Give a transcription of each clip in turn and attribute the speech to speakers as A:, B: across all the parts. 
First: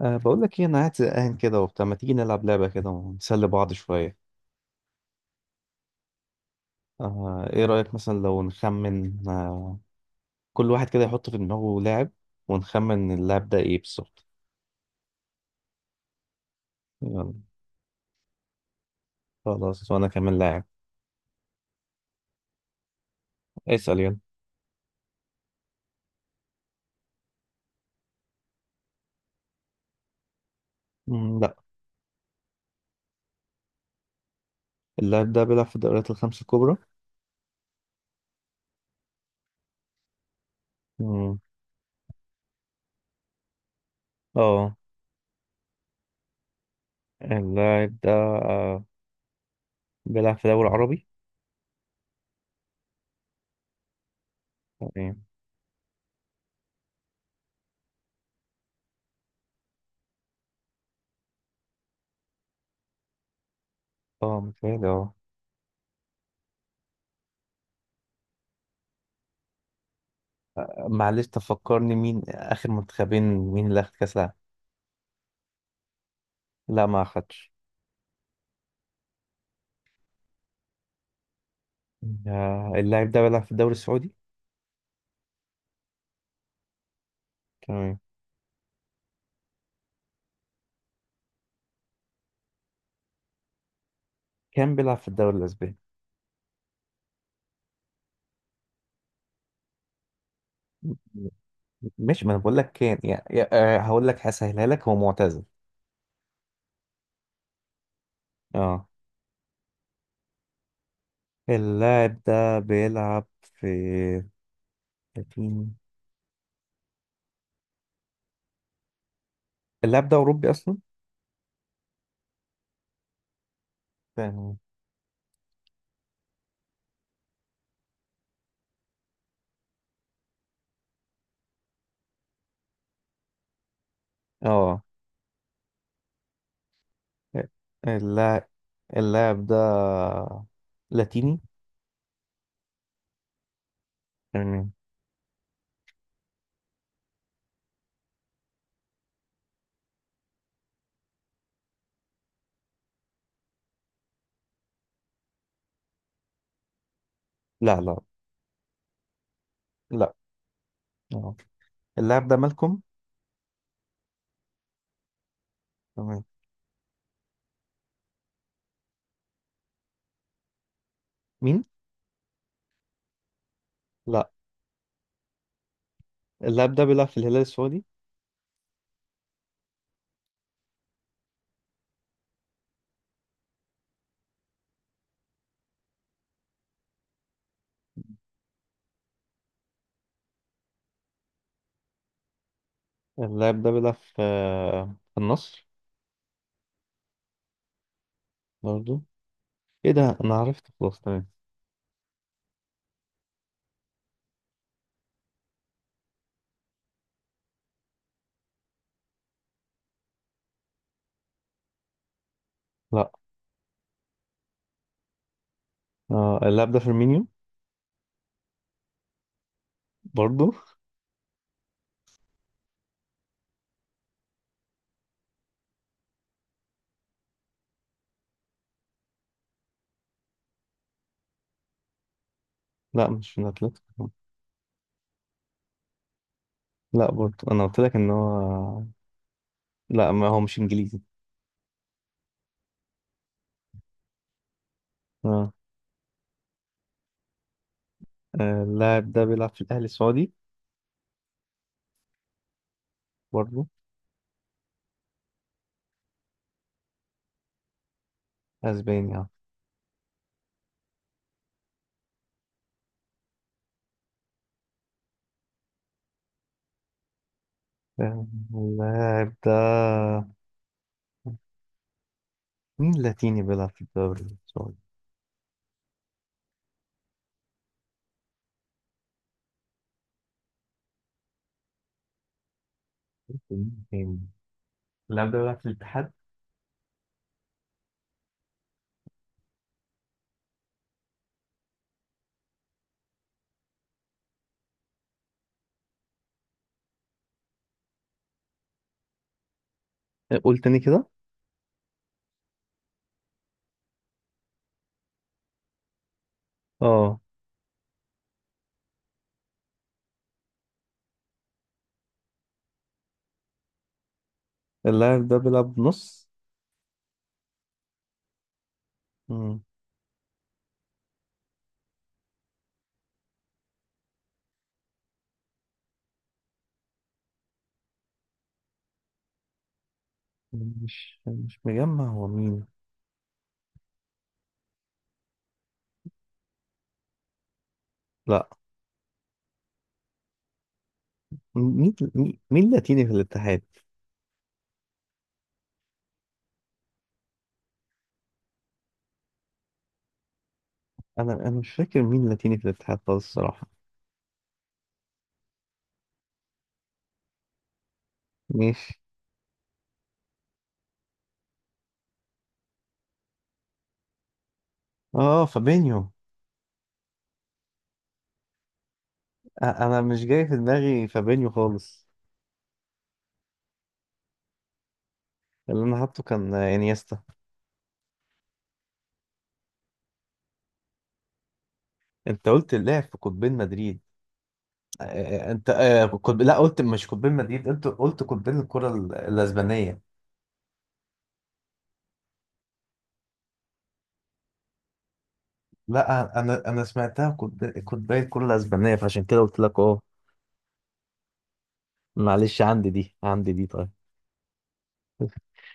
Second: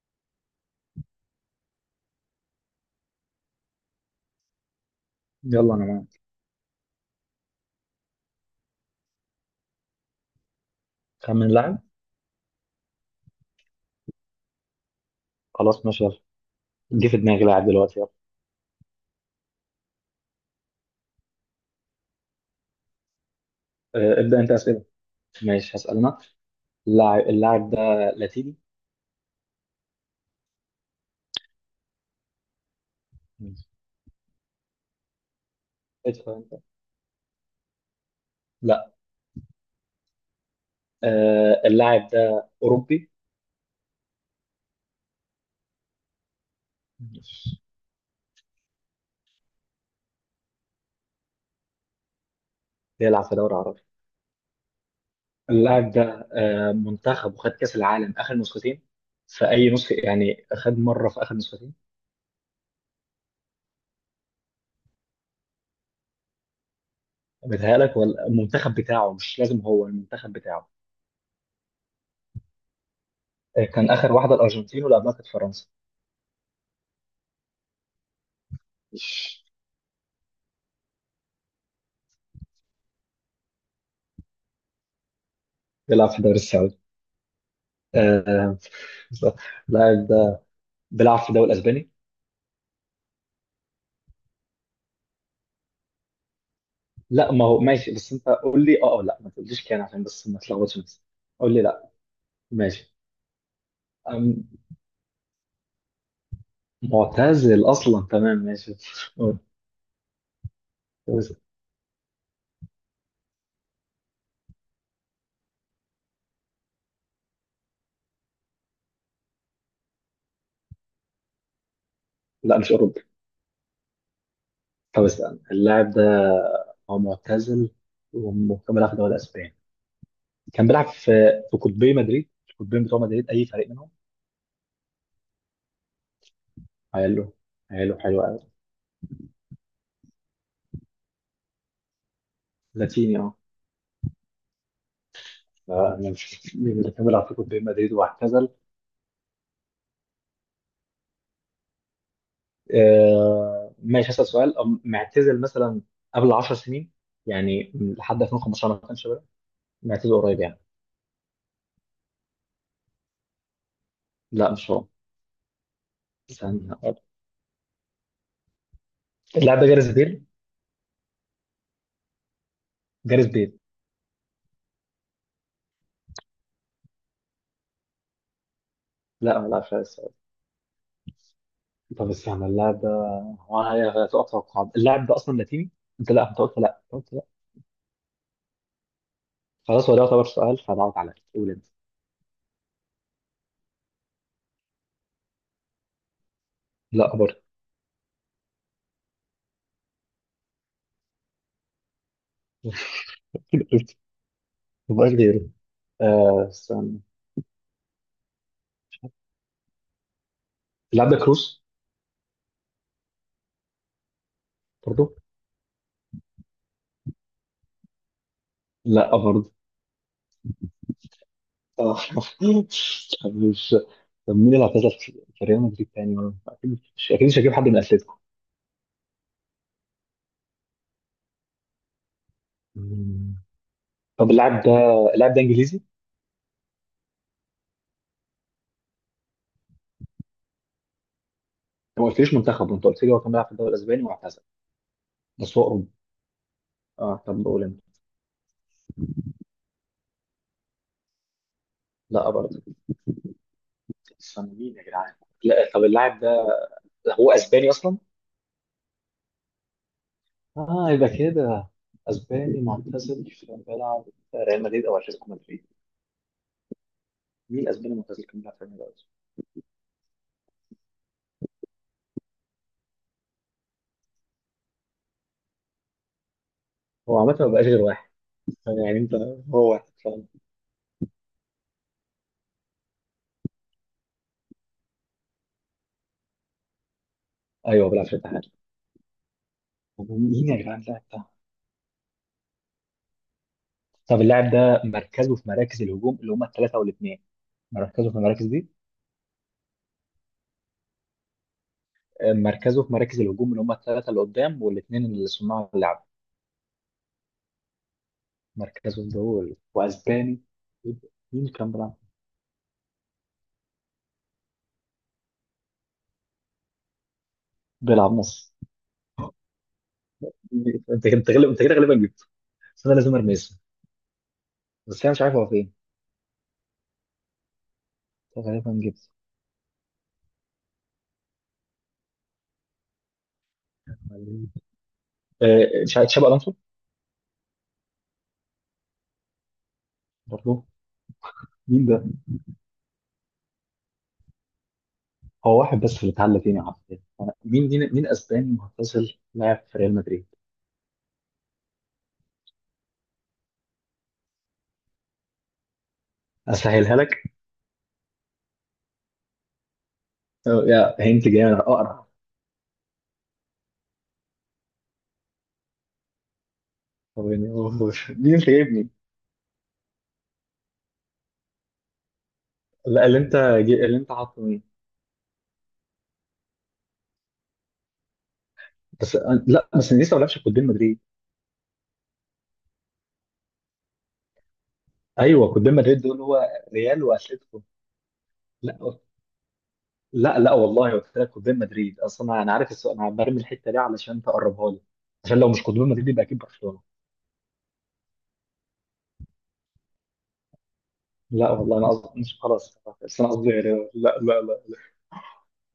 A: بقول لك ايه، انا قاعد زهقان كده وبتاع، ما تيجي نلعب لعبة كده ونسلي بعض شوية؟
B: يلا انا معاك.
A: ايه رأيك مثلا لو نخمن؟ كل واحد كده يحط في
B: خمن لاعب.
A: دماغه لاعب، ونخمن اللاعب ده ايه بالظبط.
B: خلاص ماشي يلا. جه في
A: يلا.
B: دماغي لاعب دلوقتي يلا.
A: خلاص، وانا كمان لاعب. اسأل يلا.
B: آه، ابدا انت اسئله. ماشي هسأل أنا. اللاعب ده لاتيني.
A: مم، لا.
B: ماشي.
A: اللاعب ده بيلعب في الدوريات
B: ادفع
A: الخمس
B: أنت.
A: الكبرى؟
B: لا.
A: مم،
B: اللاعب ده أوروبي.
A: اه،
B: ماشي.
A: اللاعب ده أه بيلعب في الدوري العربي؟
B: بيلعب في دوري عربي.
A: تمام.
B: اللاعب ده منتخب وخد كأس العالم آخر نسختين. في أي نسخة يعني، خد مرة في آخر نسختين.
A: اه، متهيألي اه.
B: بتهيألك ولا المنتخب بتاعه، مش لازم هو المنتخب بتاعه.
A: معلش، تفكرني مين آخر منتخبين، مين اللي
B: كان
A: أخد
B: آخر
A: كأس العالم؟
B: واحدة الأرجنتين واللي قبلها كانت فرنسا.
A: لا، ما أخدش. آه، اللاعب ده بيلعب في الدوري السعودي.
B: بيلعب في الدوري السعودي.
A: تمام.
B: آه، لاعب ده بيلعب في الدوري الاسباني.
A: كان بيلعب في الدوري الاسباني.
B: لا ما هو ماشي، بس انت قول لي اه أو لا، ما تقوليش كان عشان بس ما تلخبطش نفسك. قول لي لا.
A: مش، ما انا بقول لك
B: ماشي.
A: كان يعني. آه، هقول لك،
B: أم،
A: هسهلها لك، هو معتزل.
B: معتزل اصلا، تمام ماشي.
A: اه.
B: أه، بس-
A: اللاعب ده بيلعب في لكن- اللاعب ده اوروبي اصلا.
B: لا مش اوروبي.
A: تمام.
B: طب استنى اللاعب ده، هو معتزل وكان بيلعب في الدوري الاسباني. كان بيلعب في في قطبي مدريد، القطبين بتوع مدريد، اي فريق منهم.
A: اه،
B: حلو. حلو حلو قوي.
A: اللاعب اللاعب ده لاتيني.
B: لاتيني اه.
A: تمام.
B: لا، انا مش مين اللي كان بيلعب في قطبي مدريد واعتزل. آه، ماشي هسأل سؤال. معتزل مثلا قبل 10 سنين، يعني
A: لا، لا،
B: لحد 2015 ما كانش بيلعب.
A: لا.
B: معتزل قريب يعني.
A: اه، اللاعب ده مالكم؟
B: لا مش هو.
A: تمام.
B: استنى، اللاعب ده جاريث بيل.
A: مين؟
B: جاريث بيل.
A: لا، اللاعب ده بيلعب في الهلال السعودي.
B: لا ما لعبش على السؤال. طب استنى اللاعب ده، انا هتوقع توقعات. اللاعب ده اصلا لاتيني، انت؟ لا انت قلت لا، أنت قلت لا. خلاص هو ده يعتبر سؤال، فضغط عليا، قول انت.
A: اللاعب ده بيلعب في النصر.
B: لا برضه.
A: برضه؟ ايه ده، انا عرفت، خلاص، تمام.
B: مبقاش غيره. استنى، اللاعب ده كروس.
A: لا.
B: برضه.
A: آه، اللاعب ده فيرمينيو.
B: لا برضه.
A: برضو.
B: آه. مش طب مين اللي اعتزل في ريال مدريد تاني؟ ولا اكيد مش هجيب حد من اتلتيكو.
A: لا،
B: مم.
A: مش من اتلتيكو.
B: طب اللاعب ده انجليزي؟ انت
A: لا، برضو، انا قلت لك ان هو. لا، ما هو مش انجليزي.
B: ما قلتليش منتخب، انت قلت لي هو كان بيلعب في الدوري الاسباني واعتزل.
A: اه.
B: بس هو اوروبي. اه، طب قول انت.
A: آه، اللاعب ده بيلعب في الاهلي السعودي.
B: لا برضه.
A: برضو.
B: استنى، مين يا جدعان؟ لا طب اللاعب ده هو اسباني اصلا؟
A: اسباني اه.
B: اه يبقى كده، اسباني معتزل كان بيلعب في ريال مدريد او اتلتيكو مدريد. مين اسباني معتزل
A: آه،
B: كان بيلعب في ريال مدريد؟
A: اللاعب ده، مين لاتيني بيلعب في الدوري السعودي؟
B: هو عامة ما بقاش غير واحد، يعني انت، هو واحد فاهم؟
A: مين تاني؟ اللاعب ده بيلعب في الاتحاد.
B: ايوه بيلعب في الاتحاد. مين يا جدعان اللاعب ده؟ طب اللاعب ده مركزه في مراكز الهجوم اللي هم الثلاثة والاثنين. مركزه في المراكز دي.
A: آه، قول تاني كده.
B: مركزه في مراكز الهجوم، اللي هم الثلاثة اللي قدام والاثنين اللي صناع اللعب.
A: اه،
B: مركزهم دول، واسباني. مين كان بيلعب؟
A: اللاعب ده بيلعب نص.
B: بيلعب نص.
A: مم.
B: انت غالب، انت كده غالبا جبته. بس انا لازم ارمي اسمه، بس انا مش عارف هو فين. أنت غالبا جبته.
A: مش مجمع هو مين.
B: مش عارف، تشابي الونسو.
A: لا.
B: برضه. مين
A: مين
B: ده؟
A: مين مين لاتيني في الاتحاد.
B: هو واحد بس اللي اتعلى فيني، عارف. مين اسباني معتزل لاعب في ريال مدريد.
A: انا مش فاكر مين لاتيني في الاتحاد خالص الصراحه.
B: اسهلها لك.
A: ماشي.
B: أو يا هنت جامد اقرع.
A: اه، فابينيو.
B: هو يعني مين انت جايبني؟
A: انا مش جاي في دماغي فابينيو خالص.
B: لا اللي انت اللي انت حاطه مين؟
A: اللي انا حاطه كان انيستا.
B: لا بس انا لسه ما لعبش قدام مدريد.
A: انت قلت اللاعب في قطبين مدريد.
B: ايوه
A: انت،
B: قدام مدريد دول، هو
A: لا، قلت
B: ريال
A: مش قطبين
B: واتلتيكو.
A: مدريد، قلت قطبين الكره
B: لا
A: الاسبانيه.
B: لا. لا والله قلت لك قدام مدريد، اصلا انا عارف السؤال، انا برمي الحته دي علشان تقربها لي. عشان لو مش قدام مدريد يبقى
A: لا،
B: اكيد
A: انا
B: برشلونه.
A: انا سمعتها قطبين الكره الاسبانيه، فعشان كده قلت لك اه.
B: لا والله انا قصدي مش،
A: معلش،
B: خلاص
A: عندي دي
B: بس انا قصدي
A: عندي دي طيب.
B: ريال. لا لا لا لا.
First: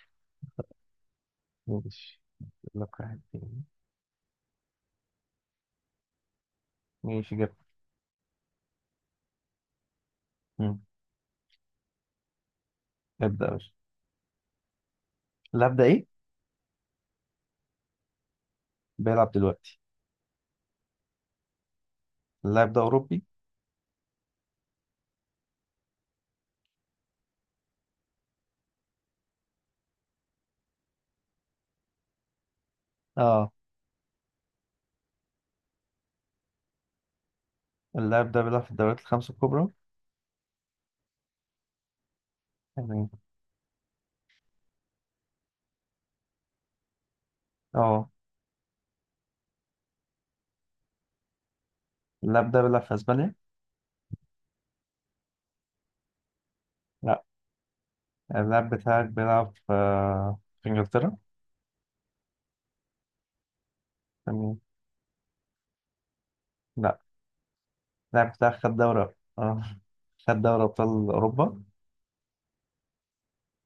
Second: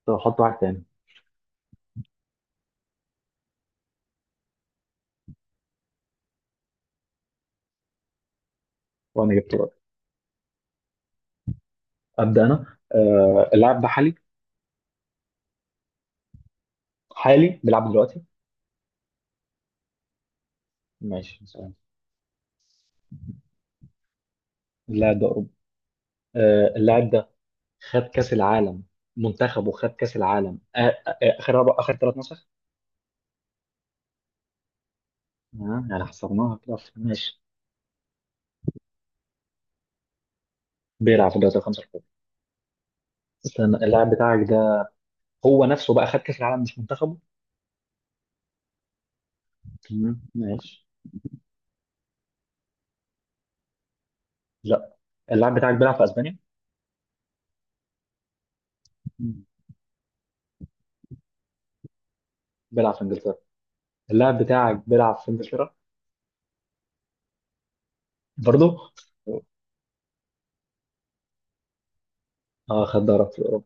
B: طب حط واحد تاني.
A: ماشي. أقول لك واحد تاني. ماشي، جبت.
B: وانا جبت واحد.
A: مم.
B: ابدا انا،
A: ابدا يا باشا.
B: اللاعب ده حالي.
A: اللاعب ده ايه؟
B: حالي بيلعب دلوقتي.
A: بيلعب دلوقتي.
B: ماشي سؤال.
A: اللاعب ده اوروبي؟
B: لا ده أوروبي. اللاعب ده خد كأس العالم، منتخبه خد كأس العالم، آخر أربع، آخر ثلاث نسخ.
A: اه.
B: يعني حصرناها كده ماشي.
A: اللاعب ده بيلعب في الدوريات الخمس الكبرى؟
B: بيلعب في الدوري الخمسة الكبرى.
A: يعني.
B: استنى اللاعب بتاعك ده هو نفسه بقى خد كأس العالم، مش منتخبه.
A: اه،
B: تمام ماشي.
A: اللاعب ده بيلعب في اسبانيا؟
B: لا اللاعب بتاعك بيلعب في أسبانيا.
A: لا. اللاعب بتاعك
B: مم.
A: بيلعب في انجلترا.
B: بيلعب في إنجلترا. اللاعب
A: تمام.
B: بتاعك بيلعب في إنجلترا.
A: لا، اللاعب بتاعك خد
B: برضه.
A: دوري؟ اه، خد دوري ابطال اوروبا.
B: اه خد دوري في أوروبا.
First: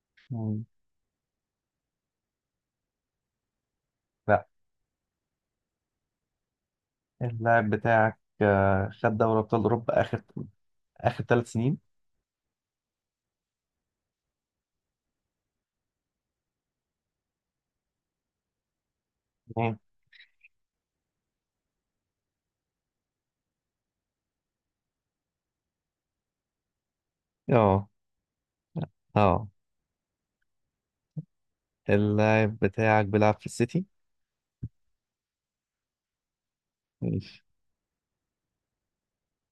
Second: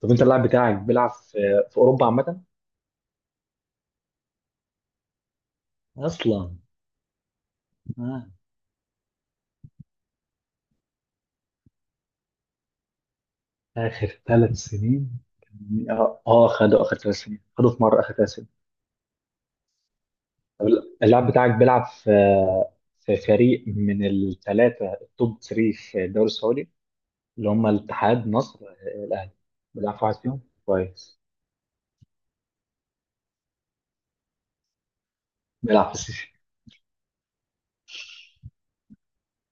B: طب أنت اللاعب
A: مم.
B: بتاعك بيلعب في، في أوروبا عامة،
A: لا،
B: اصلا.
A: اللاعب بتاعك
B: اه.
A: خد دوري ابطال اوروبا اخر 3 سنين.
B: آخر ثلاث سنين اه، خدوا آخر ثلاث سنين، خدوا في مرة آخر ثلاث سنين.
A: مم.
B: طب اللاعب بتاعك بيلعب في فريق من الثلاثة، التوب 3 في الدوري السعودي، اللي هم
A: اه.
B: الاتحاد، نصر، الأهلي.
A: اه،
B: بيلعب في واحد فيهم كويس.
A: اللاعب بتاعك بيلعب في السيتي؟
B: بيلعب في السيسي.
A: ماشي.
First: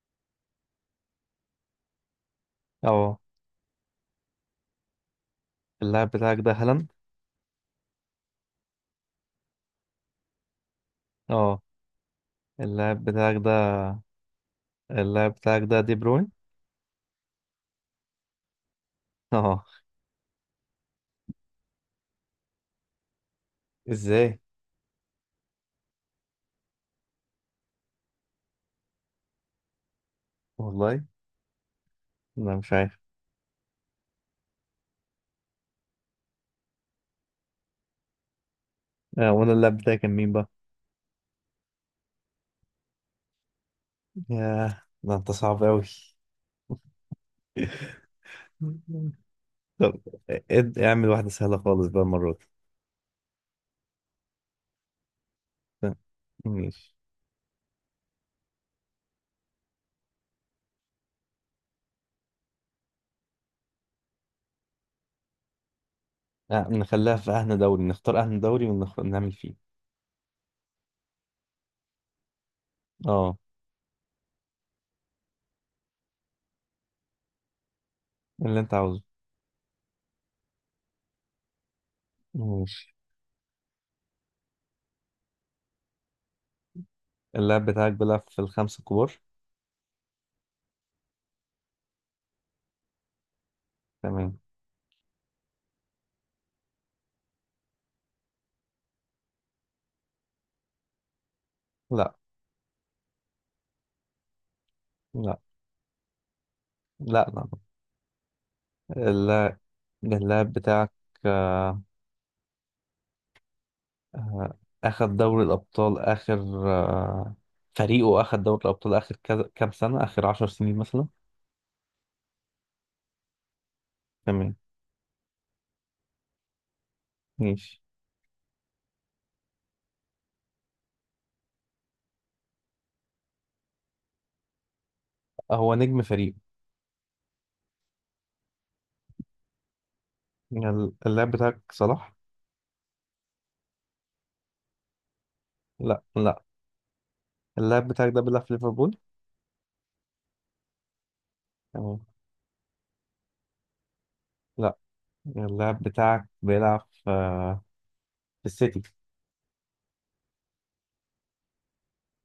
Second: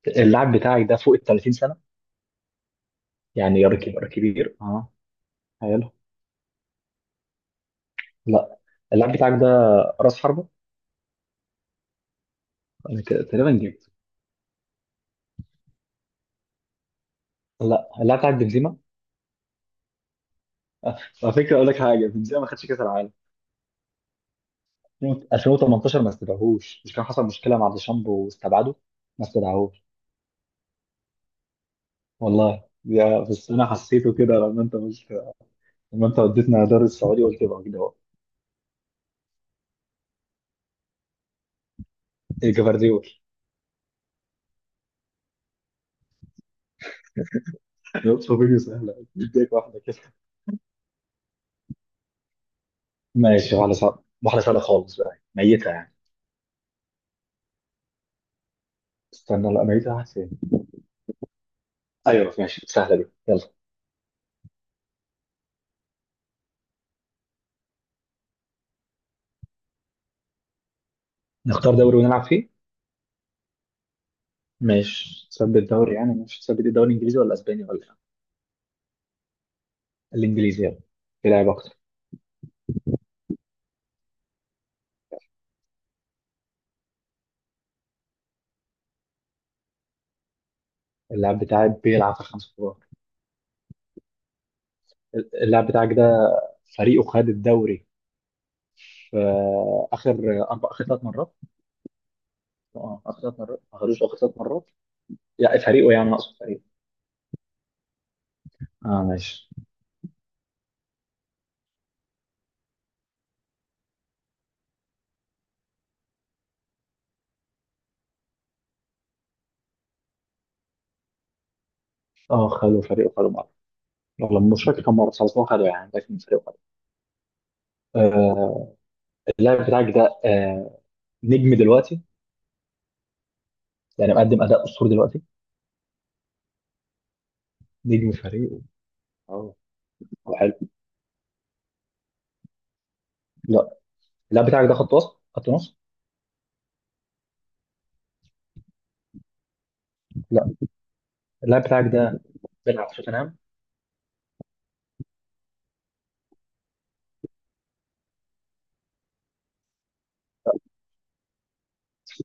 B: اللاعب بتاعك ده فوق ال 30 سنة،
A: اه،
B: يعني راجل كبير كبير اه. حلو.
A: اللاعب بتاعك ده هالاند.
B: لا اللاعب بتاعك ده راس حربة.
A: اه،
B: انا
A: اللاعب
B: كده
A: بتاعك ده
B: تقريبا جبت.
A: اللاعب بتاعك ده دي بروين.
B: لا اللاعب بتاعك بنزيما.
A: اه.
B: على فكرة اقول لك حاجة، بنزيما ما خدش كأس العالم
A: ازاي؟
B: 2018، ما استدعوهوش، مش كان حصل مشكله مع ديشامب واستبعده، ما استدعوهوش.
A: والله انا
B: والله
A: مش عارف.
B: يا، بس انا حسيته كده لما انت مش، لما انت وديتنا دار السعودي قلت يبقى كده هو.
A: آه، وانا اللاب بتاعي كان مين بقى؟
B: إيه، جفارديول.
A: ياه، ده انت صعب قوي.
B: يوصف فيديو سهله، اديك واحده كده.
A: طب اعمل واحدة سهلة خالص بقى المرة دي.
B: ماشي، واحده صعبه واحده سهله خالص بقى، ميته
A: ف-
B: يعني.
A: ماشي.
B: استنى، لا ميته واحد فين؟ ايوه ماشي، سهله دي يلا.
A: آه، نخليها في أهنى دوري، نختار أهنى دوري ونعمل فيه.
B: نختار دوري ونلعب فيه.
A: اه،
B: ماشي، تثبت دوري يعني؟ مش تثبت الدوري الانجليزي ولا اسباني ولا إيه؟
A: اللي انت عاوزه.
B: الانجليزي يلا، في لعب اكتر.
A: ماشي. اللاعب بتاعك بيلعب في الخمسة الكبار.
B: اللاعب بتاعي بيلعب في خمسة كبار.
A: تمام.
B: اللاعب بتاعك ده فريقه خد الدوري في اخر اربع، اخر ثلاث مرات.
A: لا،
B: اه اخر ثلاث مرات ما خدوش، اخر ثلاث مرات
A: لا،
B: يعني فريقه، يعني اقصد فريقه.
A: لا، لا.
B: اه ماشي.
A: اللاعب اللاعب بتاعك آه، آه، أخد دوري الأبطال آخر، آه، فريقه أخد دوري الأبطال آخر كام سنة، آخر 10 سنين مثلا.
B: اه خدوا، فريقه خدوا مره، والله
A: تمام.
B: مش فاكر كم مره بس خلاص هو خدوا يعني، لكن فريقه خدوا.
A: ماشي.
B: آه اللاعب بتاعك ده نجم دلوقتي، يعني مقدم اداء اسطوري دلوقتي.
A: هو نجم فريقه؟
B: نجم فريقه، اه. هو حلو.
A: يعني اللاعب بتاعك صلاح.
B: لا اللاعب بتاعك ده خط وسط خط نص.
A: لا، لا. اللاعب بتاعك ده بيلعب في ليفربول.
B: لا اللاعب بتاعك
A: تمام.
B: ده بيلعب في توتنهام.
A: لا، اللاعب بتاعك بيلعب في السيتي.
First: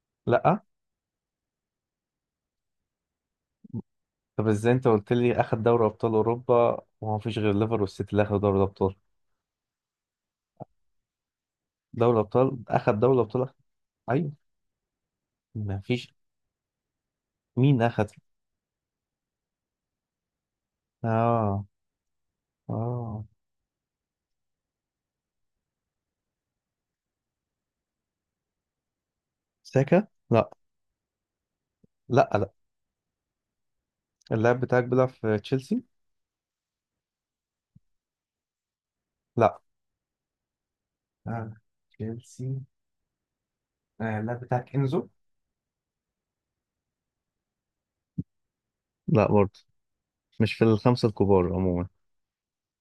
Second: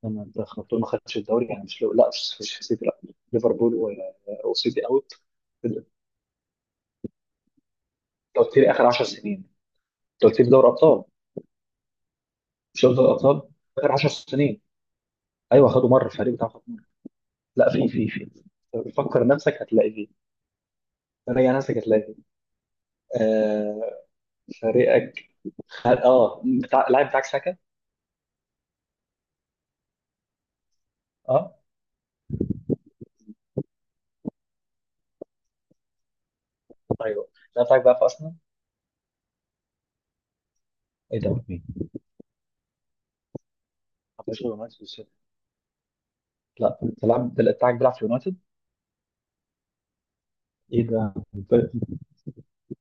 B: لما
A: لا.
B: خلطوه ما خدش الدوري يعني، مش لو لا، مش سيتي لا. ليفربول
A: طب ازاي
B: وسيتي
A: انت قلت
B: اوت.
A: لي اخد دوري ابطال اوروبا، وما فيش غير ليفر والسيتي اللي اخدوا
B: لو
A: دوري
B: كتير اخر
A: الابطال،
B: 10 سنين، لو كتير دوري ابطال.
A: دوري الابطال؟
B: مش
A: اخد
B: دوري
A: دوري
B: ابطال
A: الابطال؟
B: اخر 10
A: ايوه.
B: سنين. ايوه
A: ما
B: خدوا مره،
A: فيش.
B: الفريق بتاعه خد مرة. لا
A: مين
B: في، في
A: اخد؟
B: في فكر نفسك هتلاقي فيه. راجع
A: اه،
B: نفسك هتلاقي فيه.
A: اه.
B: آه فريقك، اه بتاع، اللاعب بتاعك ساكا،
A: ساكا؟ لا.
B: اه.
A: لا، لا. اللاعب بتاعك بيلعب في تشيلسي.
B: ايوه اللاعب بتاعك بقى في ارسنال.
A: لا.
B: ايه ده
A: آه.
B: مين؟
A: تشيلسي. آه،
B: ما
A: اللاعب
B: فيش غير
A: بتاعك
B: يونايتد
A: انزو.
B: وسيتي. لا انت اللاعب بتاعك بيلعب في يونايتد؟
A: لا، برضه. مش في
B: ايه
A: الخمسة
B: ده
A: الكبار عموما.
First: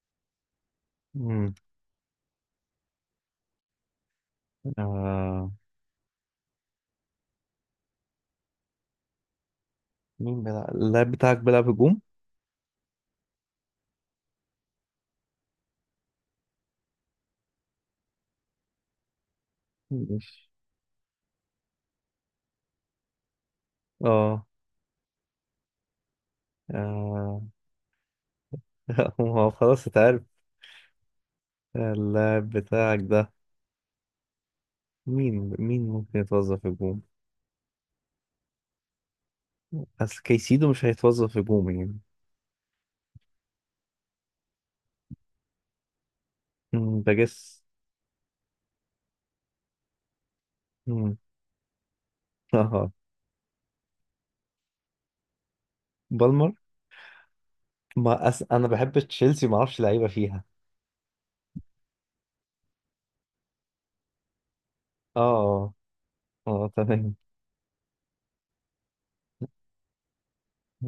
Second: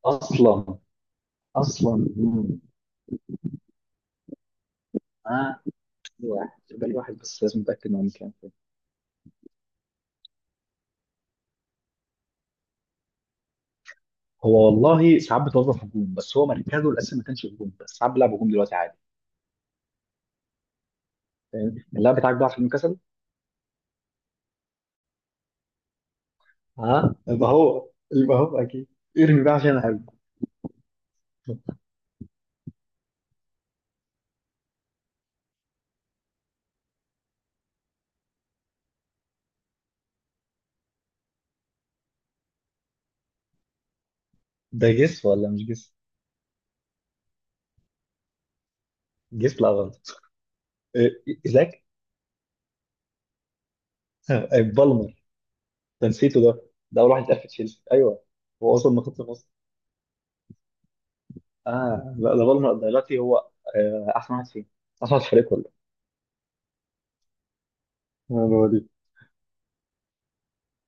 B: اصلا.
A: مم.
B: مم.
A: آه.
B: واحد بل واحد، بس لازم اتاكد انه كام فين.
A: مين بيلعب؟ اللاعب بتاعك بيلعب هجوم؟
B: هو والله ساعات بتوظف هجوم، بس هو مركزه الاساسي ما كانش هجوم، بس ساعات بيلعب هجوم دلوقتي عادي
A: مش.
B: فاهم. اللاعب بتاعك بقى عشان كسل.
A: اه.
B: ها
A: آه.
B: يبقى هو، اكيد. ارمي
A: هو
B: بقى عشان
A: خلاص
B: هجوم.
A: اتعرف. اللاعب بتاعك ده، مين ممكن يتوظف هجوم؟ بس كيسيدو مش هيتوظف هجوم يعني.
B: ده جس ولا مش جس؟
A: مم، بجس.
B: جس لا غلط.
A: مم.
B: إيه، ايزاك.
A: اه.
B: بالمر. ده نسيته
A: بالمر.
B: ده. ده اول واحد اتقال في تشيلسي، ايوه.
A: ما أس... انا
B: هو اصلا
A: بحب
B: من خط
A: تشيلسي،
B: النص.
A: ما اعرفش لعيبه فيها.
B: اه لا، ده بالمر دلوقتي هو احسن واحد فيه، احسن واحد في الفريق
A: اه،
B: كله.
A: اه، اه، تمام.
B: هو دي.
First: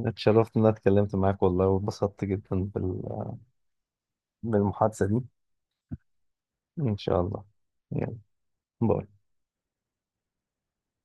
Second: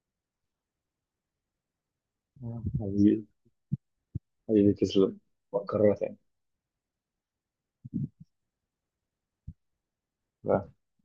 A: اتشرفت ان انا اتكلمت معاك والله، واتبسطت جدا
B: حبيبي. حبيبي
A: بالمحادثة دي.
B: تسلم. وأكررها تاني.
A: ان شاء الله. يلا. باي.